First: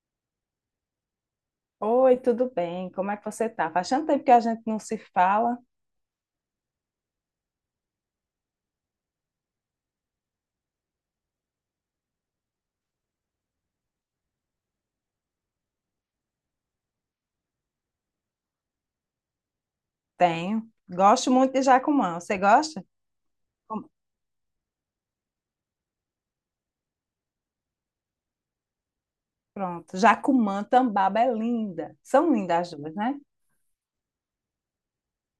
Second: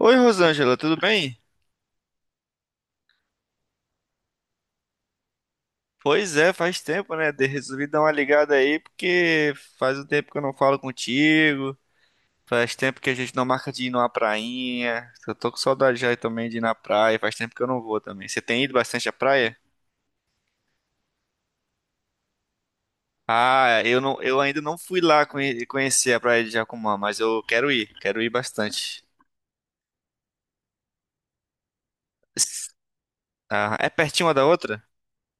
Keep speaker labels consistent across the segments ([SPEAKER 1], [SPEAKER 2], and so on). [SPEAKER 1] Oi, Rosângela, tudo bem?
[SPEAKER 2] Oi, tudo bem? Como é que você tá? Faz tanto tempo que a gente não se fala.
[SPEAKER 1] Pois é, faz tempo, né? Resolvi dar uma ligada aí porque faz um tempo que eu não falo contigo, faz tempo que a gente não marca de ir numa prainha. Eu tô com saudade já também de ir na praia, faz tempo que eu não vou também. Você tem ido bastante à praia?
[SPEAKER 2] Tenho. Gosto muito de Jacumã. Você gosta?
[SPEAKER 1] Ah,
[SPEAKER 2] Com-
[SPEAKER 1] eu não, eu ainda não fui lá conhecer a praia de Jacumã, mas eu quero ir bastante.
[SPEAKER 2] Pronto. Jacumã, Tambaba é linda. São
[SPEAKER 1] S-
[SPEAKER 2] lindas as duas, né?
[SPEAKER 1] Ah, é pertinho uma da outra?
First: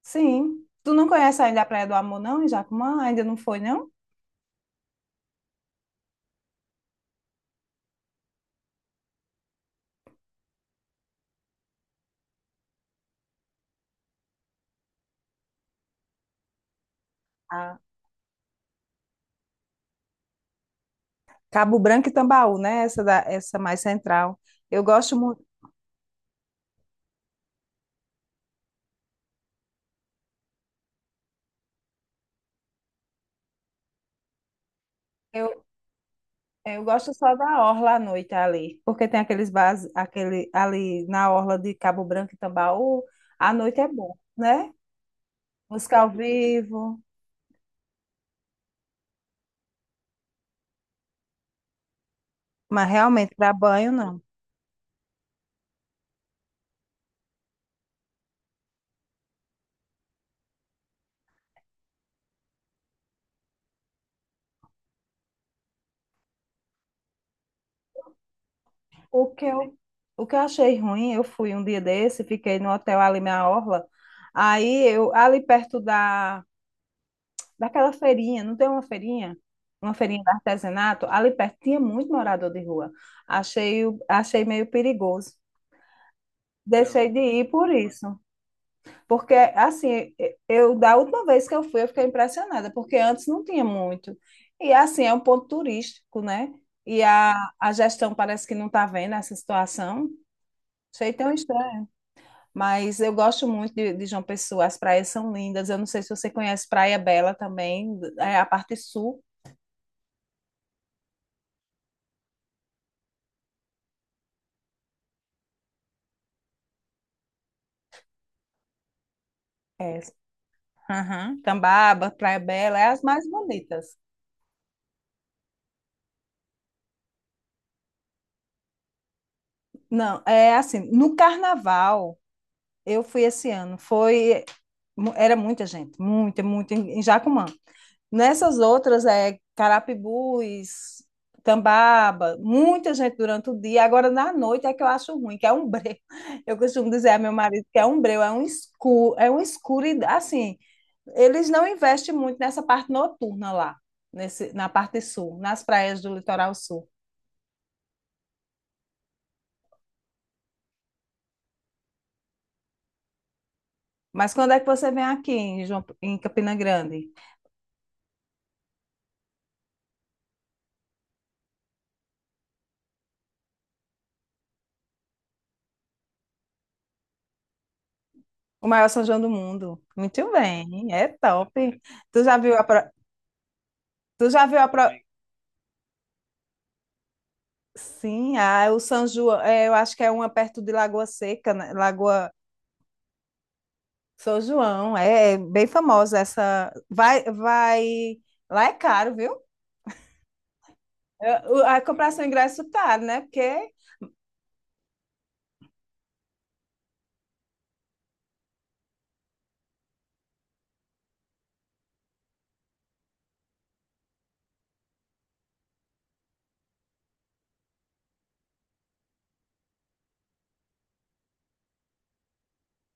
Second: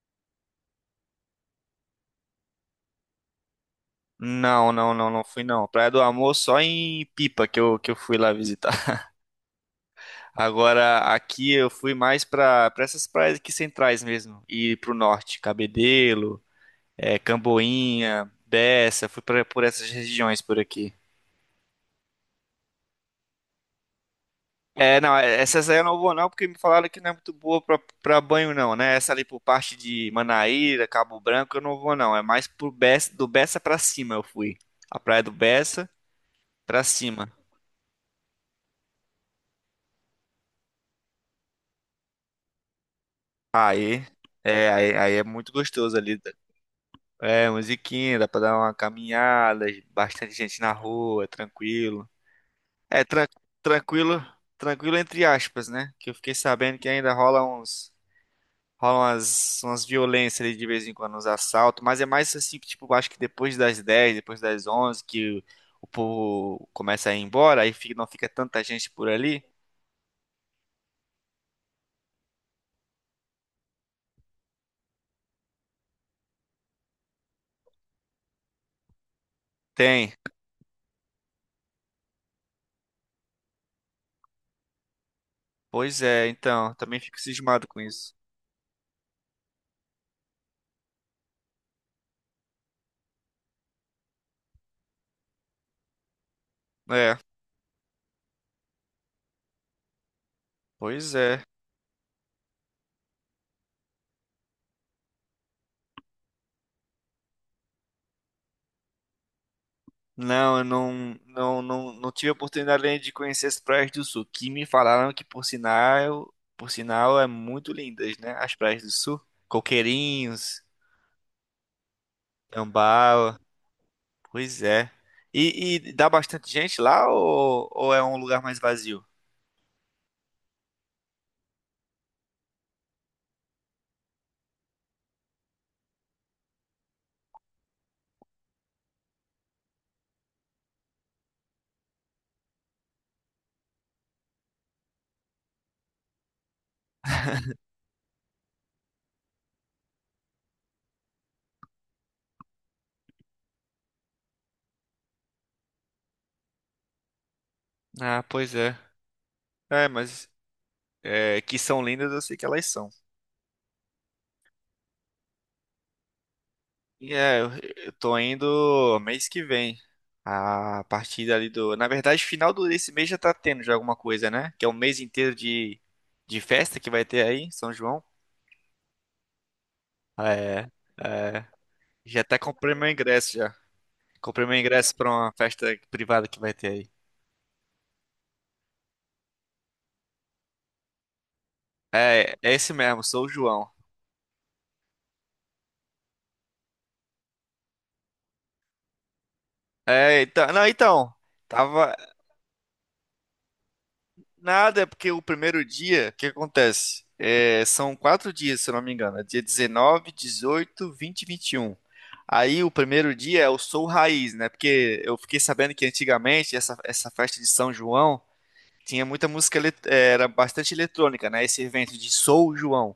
[SPEAKER 2] Sim. Tu não conhece ainda a Praia do Amor, não, em Jacumã? Ainda não foi, não?
[SPEAKER 1] Não, não, não, não fui não. Praia do Amor só em Pipa que eu fui lá visitar. Agora, aqui eu fui mais para essas praias aqui centrais mesmo, e para o norte, Cabedelo,
[SPEAKER 2] Ah,
[SPEAKER 1] Camboinha, Bessa, fui por essas regiões por aqui.
[SPEAKER 2] Cabo Branco e Tambaú, né? Essa mais central. Eu
[SPEAKER 1] É, não,
[SPEAKER 2] gosto muito.
[SPEAKER 1] essas aí eu não vou não, porque me falaram que não é muito boa para banho não, né? Essa ali por parte de Manaíra, Cabo Branco, eu não vou não, é mais pro Bessa, do Bessa para cima eu fui. A praia do
[SPEAKER 2] Eu,
[SPEAKER 1] Bessa para
[SPEAKER 2] eu gosto
[SPEAKER 1] cima.
[SPEAKER 2] só da orla à noite ali, porque tem aqueles bares, aquele ali na orla de Cabo Branco e Tambaú, à noite é
[SPEAKER 1] Aí,
[SPEAKER 2] bom,
[SPEAKER 1] é,
[SPEAKER 2] né?
[SPEAKER 1] aí, aí é muito gostoso
[SPEAKER 2] Música ao
[SPEAKER 1] ali.
[SPEAKER 2] vivo.
[SPEAKER 1] É, musiquinha, dá pra dar uma caminhada, bastante gente na rua, tranquilo.
[SPEAKER 2] Mas
[SPEAKER 1] É,
[SPEAKER 2] realmente, para banho, não.
[SPEAKER 1] tranquilo, tranquilo entre aspas, né? Que eu fiquei sabendo que ainda rola umas violências ali de vez em quando, uns assaltos, mas é mais assim, tipo, acho que depois das 10, depois das 11, que o povo começa a ir embora, aí não fica tanta gente por
[SPEAKER 2] O
[SPEAKER 1] ali.
[SPEAKER 2] que eu, o que eu achei ruim, eu fui um dia desse, fiquei no hotel ali na Orla. Aí eu, ali perto da, daquela feirinha, não tem uma feirinha? Uma
[SPEAKER 1] Tem.
[SPEAKER 2] feirinha de artesanato, ali perto tinha muito morador de rua. Achei meio perigoso.
[SPEAKER 1] Pois é, então, também
[SPEAKER 2] Deixei
[SPEAKER 1] fico
[SPEAKER 2] de ir
[SPEAKER 1] cismado
[SPEAKER 2] por
[SPEAKER 1] com isso.
[SPEAKER 2] isso. Porque, assim, eu da última vez que eu fui, eu fiquei impressionada, porque antes não tinha muito. E, assim, é um ponto turístico, né? E
[SPEAKER 1] É,
[SPEAKER 2] a, a gestão parece que não está vendo essa situação. Achei
[SPEAKER 1] pois
[SPEAKER 2] tão
[SPEAKER 1] é.
[SPEAKER 2] estranho. Mas eu gosto muito de João Pessoa, as praias são lindas. Eu não sei se você conhece Praia Bela também, é a parte sul.
[SPEAKER 1] Não, eu não tive a oportunidade ainda de conhecer as praias do sul, que me falaram que por sinal é muito lindas, né? As praias do sul,
[SPEAKER 2] É.
[SPEAKER 1] Coqueirinhos,
[SPEAKER 2] Aham. Tambaba, Praia Bela, é as mais
[SPEAKER 1] Tambaú,
[SPEAKER 2] bonitas.
[SPEAKER 1] pois é. E dá bastante gente lá ou é um lugar mais vazio?
[SPEAKER 2] Não, é assim, no carnaval. Eu fui esse ano. Foi era muita gente, muita, muita em Jacumã. Nessas outras é Carapibus, Tambaba, muita gente durante o dia. Agora, na noite, é que eu acho ruim, que é um breu. Eu costumo dizer a meu marido que é um breu, é um escuro, e, assim, eles não investem muito nessa parte noturna lá, na parte sul, nas praias do litoral sul.
[SPEAKER 1] Ah, pois é. É, mas é, que são lindas, eu sei que elas são.
[SPEAKER 2] Mas quando é que você vem aqui em, em Campina Grande?
[SPEAKER 1] E É, eu eu tô indo mês que vem. A partir ali do. Na verdade, final desse mês já tá tendo já alguma coisa, né? Que é um mês inteiro de festa que vai ter aí, em São João.
[SPEAKER 2] O maior São João do mundo. Muito
[SPEAKER 1] É,
[SPEAKER 2] bem, é
[SPEAKER 1] é.
[SPEAKER 2] top.
[SPEAKER 1] Já
[SPEAKER 2] Tu já
[SPEAKER 1] até
[SPEAKER 2] viu a
[SPEAKER 1] comprei meu
[SPEAKER 2] pro...
[SPEAKER 1] ingresso já.
[SPEAKER 2] Tu
[SPEAKER 1] Comprei
[SPEAKER 2] já
[SPEAKER 1] meu
[SPEAKER 2] viu a pro...
[SPEAKER 1] ingresso pra uma festa privada que vai ter aí.
[SPEAKER 2] Sim, ah, o São João, é, eu acho que é uma perto de Lagoa Seca, né? Lagoa
[SPEAKER 1] É, é esse mesmo, sou o João.
[SPEAKER 2] São João, é, é bem famosa essa. Vai, vai. Lá é caro, viu?
[SPEAKER 1] É, então. Não, então.
[SPEAKER 2] A
[SPEAKER 1] Tava.
[SPEAKER 2] comprar seu ingresso é caro, né? Porque.
[SPEAKER 1] Nada, é porque o primeiro dia, o que acontece? É, são 4 dias, se eu não me engano. É dia 19, 18, 20 e 21. Aí o primeiro dia é o Sol Raiz, né? Porque eu fiquei sabendo que antigamente essa festa de São João tinha muita música, era bastante eletrônica, né? Esse evento de Sou João,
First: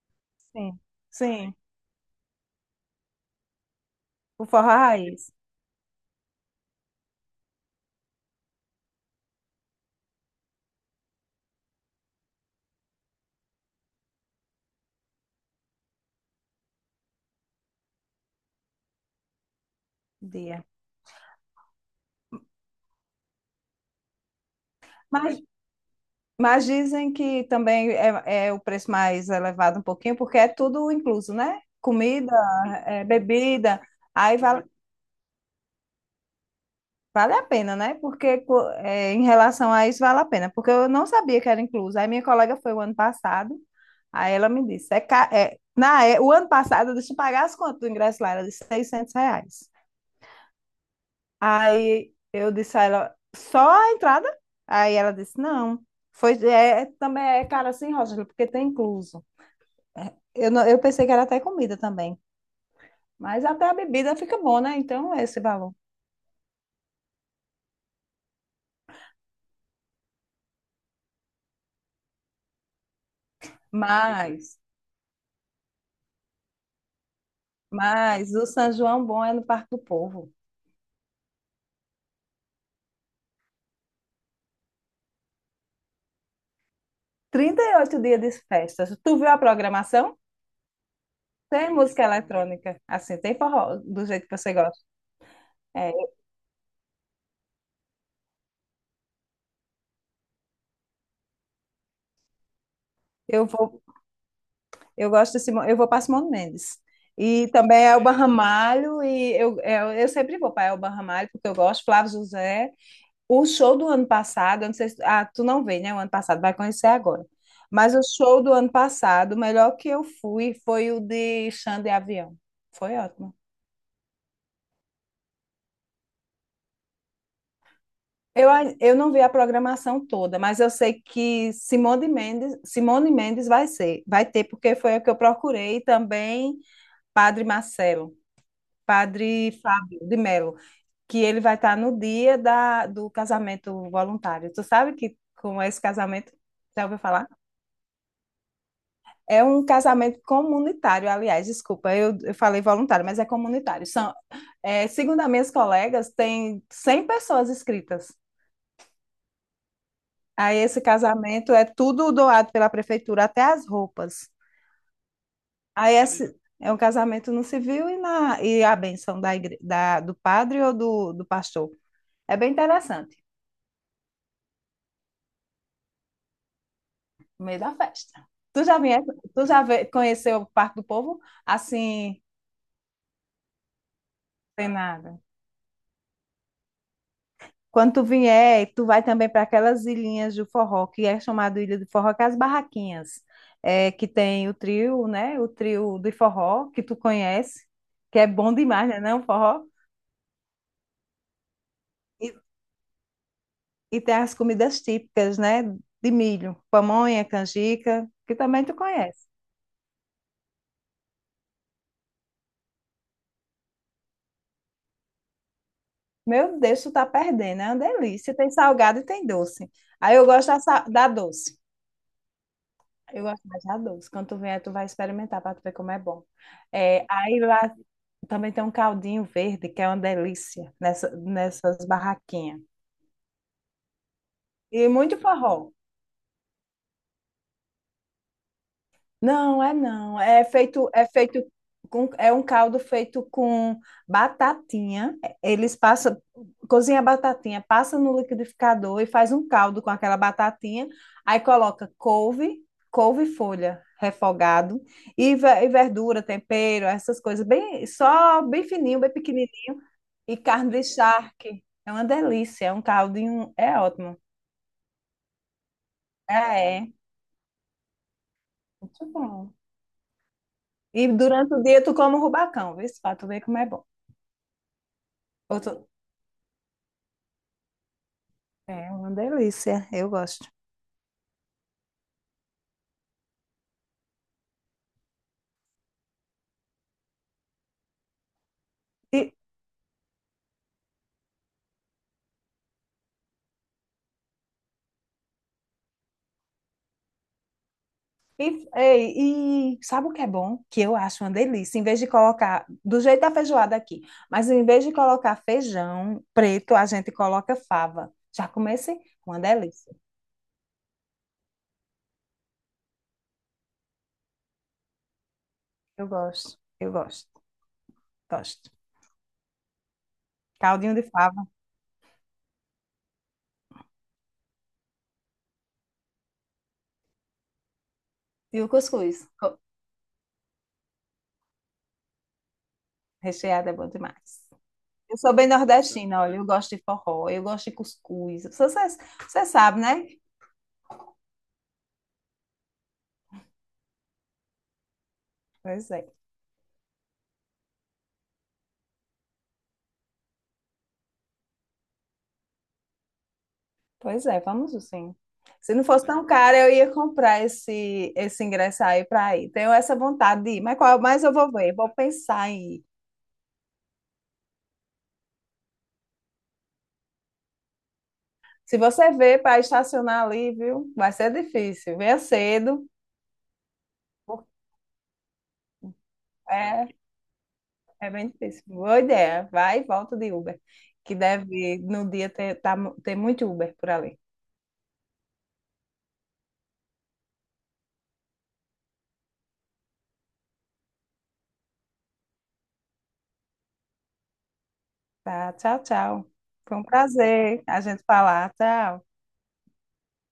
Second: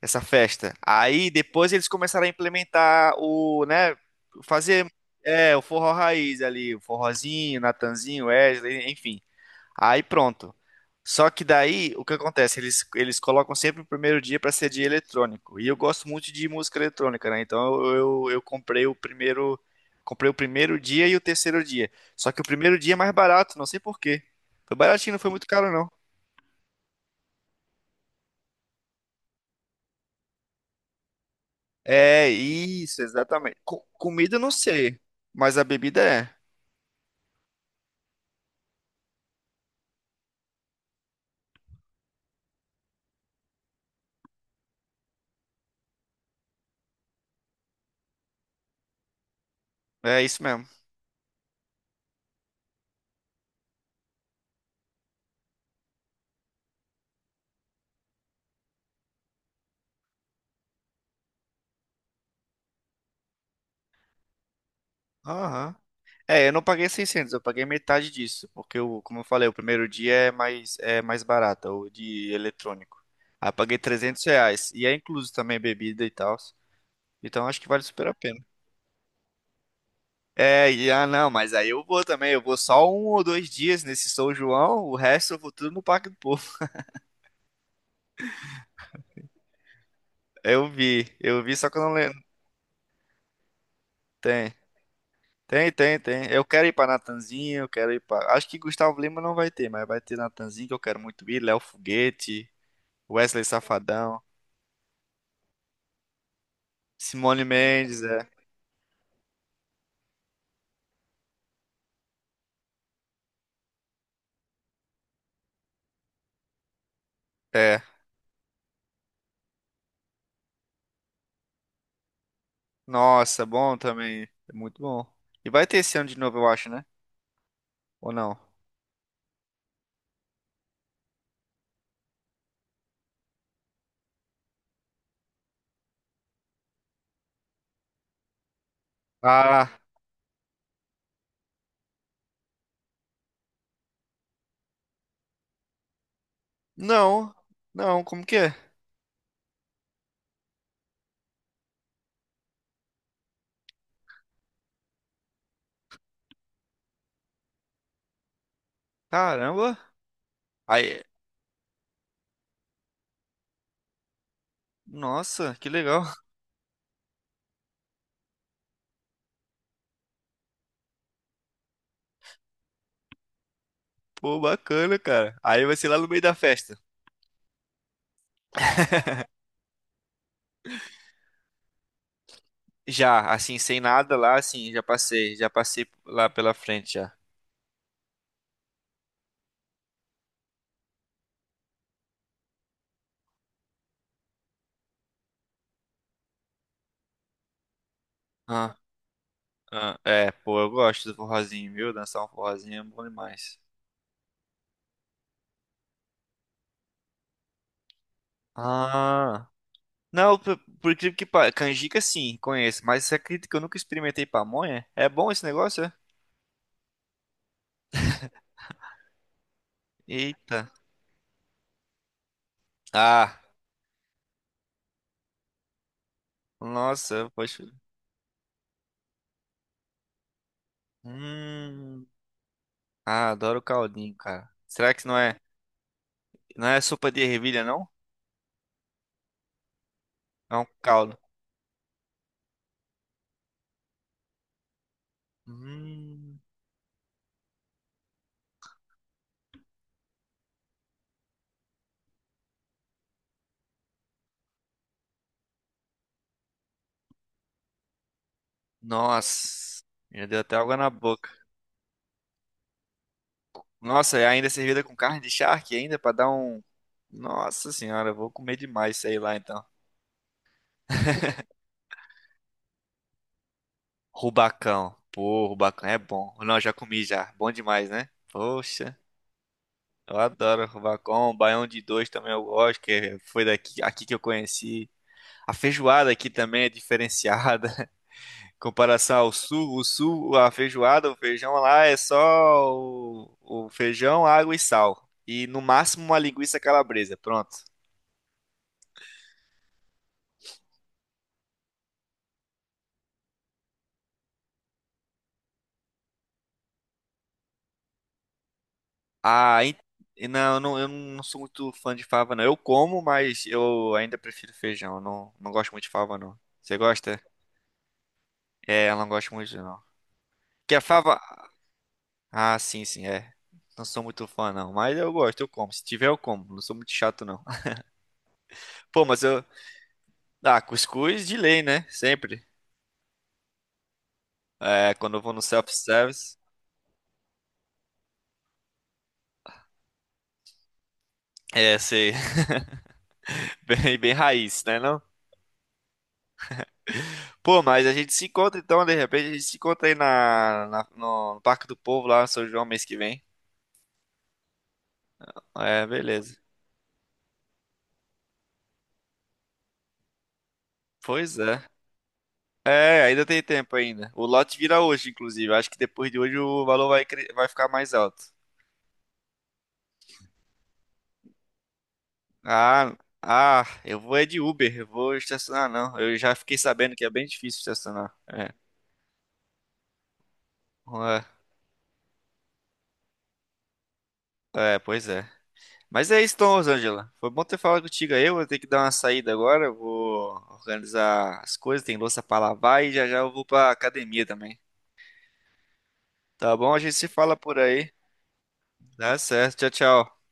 [SPEAKER 1] essa festa.
[SPEAKER 2] Sim,
[SPEAKER 1] Aí
[SPEAKER 2] sim.
[SPEAKER 1] depois eles começaram a implementar o, né?
[SPEAKER 2] O forró
[SPEAKER 1] Fazer,
[SPEAKER 2] raiz.
[SPEAKER 1] o forró raiz ali, o forrozinho, Natanzinho, Wesley, enfim. Aí pronto. Só que daí, o que acontece? Eles colocam sempre o primeiro dia para ser dia eletrônico. E eu gosto muito de música eletrônica, né? Então eu comprei comprei o
[SPEAKER 2] Dia.
[SPEAKER 1] primeiro dia e o terceiro dia. Só que o primeiro dia é mais barato, não sei por quê. Foi baratinho, não foi
[SPEAKER 2] Mas
[SPEAKER 1] muito caro, não.
[SPEAKER 2] Mas dizem que também é o preço mais elevado um pouquinho, porque é tudo incluso, né?
[SPEAKER 1] É,
[SPEAKER 2] Comida,
[SPEAKER 1] isso,
[SPEAKER 2] é,
[SPEAKER 1] exatamente.
[SPEAKER 2] bebida,
[SPEAKER 1] Comida
[SPEAKER 2] aí
[SPEAKER 1] eu não
[SPEAKER 2] vale,
[SPEAKER 1] sei, mas a bebida é.
[SPEAKER 2] vale a pena, né? Porque em relação a isso vale a pena, porque eu não sabia que era incluso. Aí minha colega foi o ano passado, aí ela me disse, o ano passado deixa eu pagar as contas do ingresso lá, era de R$ 600.
[SPEAKER 1] É isso mesmo.
[SPEAKER 2] Aí eu disse a ela, só a entrada? Aí ela disse, não, também é caro assim, Rosângela, porque tem incluso. Eu, não- eu pensei que era até comida também, mas até a bebida fica bom, né? Então é esse valor.
[SPEAKER 1] Aham. É, eu não paguei 600, eu paguei metade disso, porque como eu falei, o primeiro dia é mais barato, o de eletrônico. Aí eu paguei 300
[SPEAKER 2] Mas,
[SPEAKER 1] reais e é incluso também bebida e tal. Então acho que vale super a
[SPEAKER 2] mas
[SPEAKER 1] pena.
[SPEAKER 2] o São João bom é no Parque do Povo.
[SPEAKER 1] É, não, mas aí eu vou também, eu vou só 1 ou 2 dias nesse São João, o resto eu vou tudo no Parque do Povo.
[SPEAKER 2] 38 dias de festas. Tu viu a programação?
[SPEAKER 1] Eu vi, só
[SPEAKER 2] Tem
[SPEAKER 1] que eu não
[SPEAKER 2] música
[SPEAKER 1] lembro.
[SPEAKER 2] eletrônica, assim, tem forró, do jeito que
[SPEAKER 1] Tem,
[SPEAKER 2] você gosta.
[SPEAKER 1] tem,
[SPEAKER 2] É,
[SPEAKER 1] tem, tem. Eu quero ir pra Natanzinho, eu quero ir pra. Acho que Gustavo Lima não vai ter, mas vai ter Natanzinho que eu quero muito ir, Léo Foguete, Wesley
[SPEAKER 2] eu vou,
[SPEAKER 1] Safadão.
[SPEAKER 2] eu gosto de Simão, eu vou para Simone Mendes.
[SPEAKER 1] Simone
[SPEAKER 2] E também
[SPEAKER 1] Mendes,
[SPEAKER 2] Elba
[SPEAKER 1] é.
[SPEAKER 2] Ramalho, e eu sempre vou para Elba Ramalho, porque eu gosto, Flávio José. O show do ano passado, eu não sei se, ah, tu não vê, né? O ano passado, vai conhecer agora.
[SPEAKER 1] É.
[SPEAKER 2] Mas o show do ano passado, o melhor que eu fui foi o de Xande Avião. Foi ótimo.
[SPEAKER 1] Nossa, bom também. É muito bom. E vai ter esse ano de novo, eu acho, né? Ou não?
[SPEAKER 2] Eu não vi a programação toda, mas eu sei que Simone Mendes vai ser, vai ter, porque foi o que eu procurei, e também Padre Marcelo, Padre
[SPEAKER 1] Ah,
[SPEAKER 2] Fábio de Melo, que ele vai estar no dia do casamento voluntário. Tu sabe que como é esse casamento? Já ouviu falar?
[SPEAKER 1] não. Não, como que é?
[SPEAKER 2] É um casamento comunitário, aliás, desculpa, eu falei voluntário, mas é comunitário. Segundo as minhas colegas, tem 100 pessoas inscritas.
[SPEAKER 1] Caramba.
[SPEAKER 2] Aí esse
[SPEAKER 1] Aí,
[SPEAKER 2] casamento é tudo doado pela prefeitura, até as roupas.
[SPEAKER 1] nossa, que
[SPEAKER 2] Aí
[SPEAKER 1] legal.
[SPEAKER 2] esse é um casamento no civil e a bênção do padre ou do pastor. É bem interessante,
[SPEAKER 1] Pô, bacana, cara. Aí vai ser lá no meio da festa.
[SPEAKER 2] no meio da festa. Tu já, vier, tu já conheceu o Parque do Povo? Assim,
[SPEAKER 1] Já, assim, sem nada lá,
[SPEAKER 2] tem
[SPEAKER 1] assim, já
[SPEAKER 2] nada.
[SPEAKER 1] passei, já passei lá pela frente já.
[SPEAKER 2] Quando tu vier, tu vai também para aquelas ilhinhas do forró, que é chamado Ilha do Forró, que é as barraquinhas, é, que tem o trio, né? O trio de forró, que tu conhece, que é bom
[SPEAKER 1] Ah,
[SPEAKER 2] demais, né? Não, forró?
[SPEAKER 1] ah, é, pô, eu gosto do forrozinho, viu? Dançar
[SPEAKER 2] E,
[SPEAKER 1] um forrozinho é bom demais.
[SPEAKER 2] e tem as comidas típicas, né? De milho, pamonha, canjica, que também tu conhece.
[SPEAKER 1] Ah. Não, por incrível que pareça, canjica sim, conheço, mas você acredita que eu nunca experimentei pamonha? É bom esse negócio? É?
[SPEAKER 2] Meu Deus, tu tá perdendo, é uma delícia. Tem salgado e tem doce. Aí eu gosto da,
[SPEAKER 1] Eita.
[SPEAKER 2] sa- da doce. Eu
[SPEAKER 1] Ah,
[SPEAKER 2] gosto mais da doce. Quando tu vier, tu vai experimentar para tu ver como é bom. É,
[SPEAKER 1] nossa,
[SPEAKER 2] aí
[SPEAKER 1] poxa.
[SPEAKER 2] lá Também tem um caldinho verde, que é uma delícia, nessas
[SPEAKER 1] Hum.
[SPEAKER 2] barraquinhas.
[SPEAKER 1] Ah, adoro caldinho, cara.
[SPEAKER 2] E
[SPEAKER 1] Será que
[SPEAKER 2] muito
[SPEAKER 1] não é,
[SPEAKER 2] forró.
[SPEAKER 1] não é sopa de ervilha, não?
[SPEAKER 2] Não, é não.
[SPEAKER 1] É um
[SPEAKER 2] É
[SPEAKER 1] caldo.
[SPEAKER 2] feito é um caldo feito com batatinha. Eles passam,
[SPEAKER 1] Hum.
[SPEAKER 2] cozinha a batatinha, passa no liquidificador e faz um caldo com aquela batatinha. Aí coloca couve, couve-folha refogado e verdura, tempero, essas coisas bem, só bem fininho, bem pequenininho.
[SPEAKER 1] Nossa, já
[SPEAKER 2] E
[SPEAKER 1] deu até
[SPEAKER 2] carne
[SPEAKER 1] água
[SPEAKER 2] de
[SPEAKER 1] na boca.
[SPEAKER 2] charque. É uma delícia. É um caldinho. É ótimo.
[SPEAKER 1] Nossa, e ainda servida com carne de charque ainda pra dar um.
[SPEAKER 2] É, é.
[SPEAKER 1] Nossa senhora, eu vou comer demais
[SPEAKER 2] Muito
[SPEAKER 1] isso aí lá
[SPEAKER 2] bom.
[SPEAKER 1] então.
[SPEAKER 2] E durante o dia tu come o rubacão, viu? Pra tu ver como é bom.
[SPEAKER 1] Rubacão. Pô,
[SPEAKER 2] Ou
[SPEAKER 1] rubacão é bom. Não, já comi já. Bom demais, né?
[SPEAKER 2] É
[SPEAKER 1] Poxa,
[SPEAKER 2] uma delícia. Eu
[SPEAKER 1] eu
[SPEAKER 2] gosto.
[SPEAKER 1] adoro rubacão. Baião de dois também eu gosto, que foi aqui que eu conheci. A feijoada aqui também é diferenciada. Em comparação ao
[SPEAKER 2] E,
[SPEAKER 1] sul, a feijoada, o feijão lá é só o feijão, água e sal. E no máximo uma linguiça calabresa. Pronto.
[SPEAKER 2] e sabe o que é bom? Que eu acho uma delícia. Em vez de colocar. Do jeito da feijoada aqui. Mas em vez de colocar feijão preto, a gente coloca fava. Já comecei? Uma
[SPEAKER 1] Ah,
[SPEAKER 2] delícia.
[SPEAKER 1] não, eu não sou muito fã de fava, não. Eu como, mas eu ainda prefiro feijão. Eu não gosto muito de fava, não. Você
[SPEAKER 2] Eu
[SPEAKER 1] gosta?
[SPEAKER 2] gosto. Gosto.
[SPEAKER 1] É, eu não gosto muito, não. Que a
[SPEAKER 2] Caldinho de
[SPEAKER 1] fava.
[SPEAKER 2] fava.
[SPEAKER 1] Ah, sim, sim, é. Não sou muito fã, não. Mas eu gosto, eu como. Se tiver, eu como. Não sou muito chato, não.
[SPEAKER 2] E o
[SPEAKER 1] Pô,
[SPEAKER 2] cuscuz.
[SPEAKER 1] mas eu. Ah, cuscuz de lei, né? Sempre.
[SPEAKER 2] Recheado é bom demais.
[SPEAKER 1] É, quando
[SPEAKER 2] Eu
[SPEAKER 1] eu vou
[SPEAKER 2] sou
[SPEAKER 1] no
[SPEAKER 2] bem nordestina,
[SPEAKER 1] self-service.
[SPEAKER 2] olha, eu gosto de forró, eu gosto de cuscuz. Você você sabe, né?
[SPEAKER 1] É, sei. Bem, bem raiz, né, não?
[SPEAKER 2] Pois é,
[SPEAKER 1] Pô, mas a gente se encontra então, de repente, a gente se encontra aí no Parque do Povo, lá, em São João, mês que vem.
[SPEAKER 2] pois é, vamos sim. Se não
[SPEAKER 1] É,
[SPEAKER 2] fosse tão
[SPEAKER 1] beleza.
[SPEAKER 2] caro, eu ia comprar esse ingresso aí para ir. Tenho essa vontade de ir, mas qual mais eu
[SPEAKER 1] Pois
[SPEAKER 2] vou
[SPEAKER 1] é.
[SPEAKER 2] ver? Vou pensar em ir.
[SPEAKER 1] É, ainda tem tempo ainda. O lote vira hoje, inclusive. Acho que depois de hoje o valor vai ficar mais alto.
[SPEAKER 2] Se você vê para estacionar ali, viu? Vai ser difícil. Venha cedo.
[SPEAKER 1] Ah, ah, eu vou é de Uber, eu vou estacionar não. Eu já fiquei
[SPEAKER 2] É,
[SPEAKER 1] sabendo que é bem difícil
[SPEAKER 2] é
[SPEAKER 1] estacionar.
[SPEAKER 2] bem
[SPEAKER 1] É,
[SPEAKER 2] difícil. Boa ideia. Vai e volta de Uber, que deve no dia ter, ter muito Uber por ali.
[SPEAKER 1] é, é, pois é. Mas é isso, então, Rosângela. Foi bom ter falado contigo aí. Eu vou ter que dar uma saída agora. Eu vou organizar as coisas, tem louça pra lavar e já já eu vou pra academia também.
[SPEAKER 2] Tá, tchau, tchau.
[SPEAKER 1] Tá bom?
[SPEAKER 2] Foi
[SPEAKER 1] A
[SPEAKER 2] um
[SPEAKER 1] gente se fala por
[SPEAKER 2] prazer a
[SPEAKER 1] aí.
[SPEAKER 2] gente falar. Tchau.
[SPEAKER 1] Dá certo. Tchau, tchau.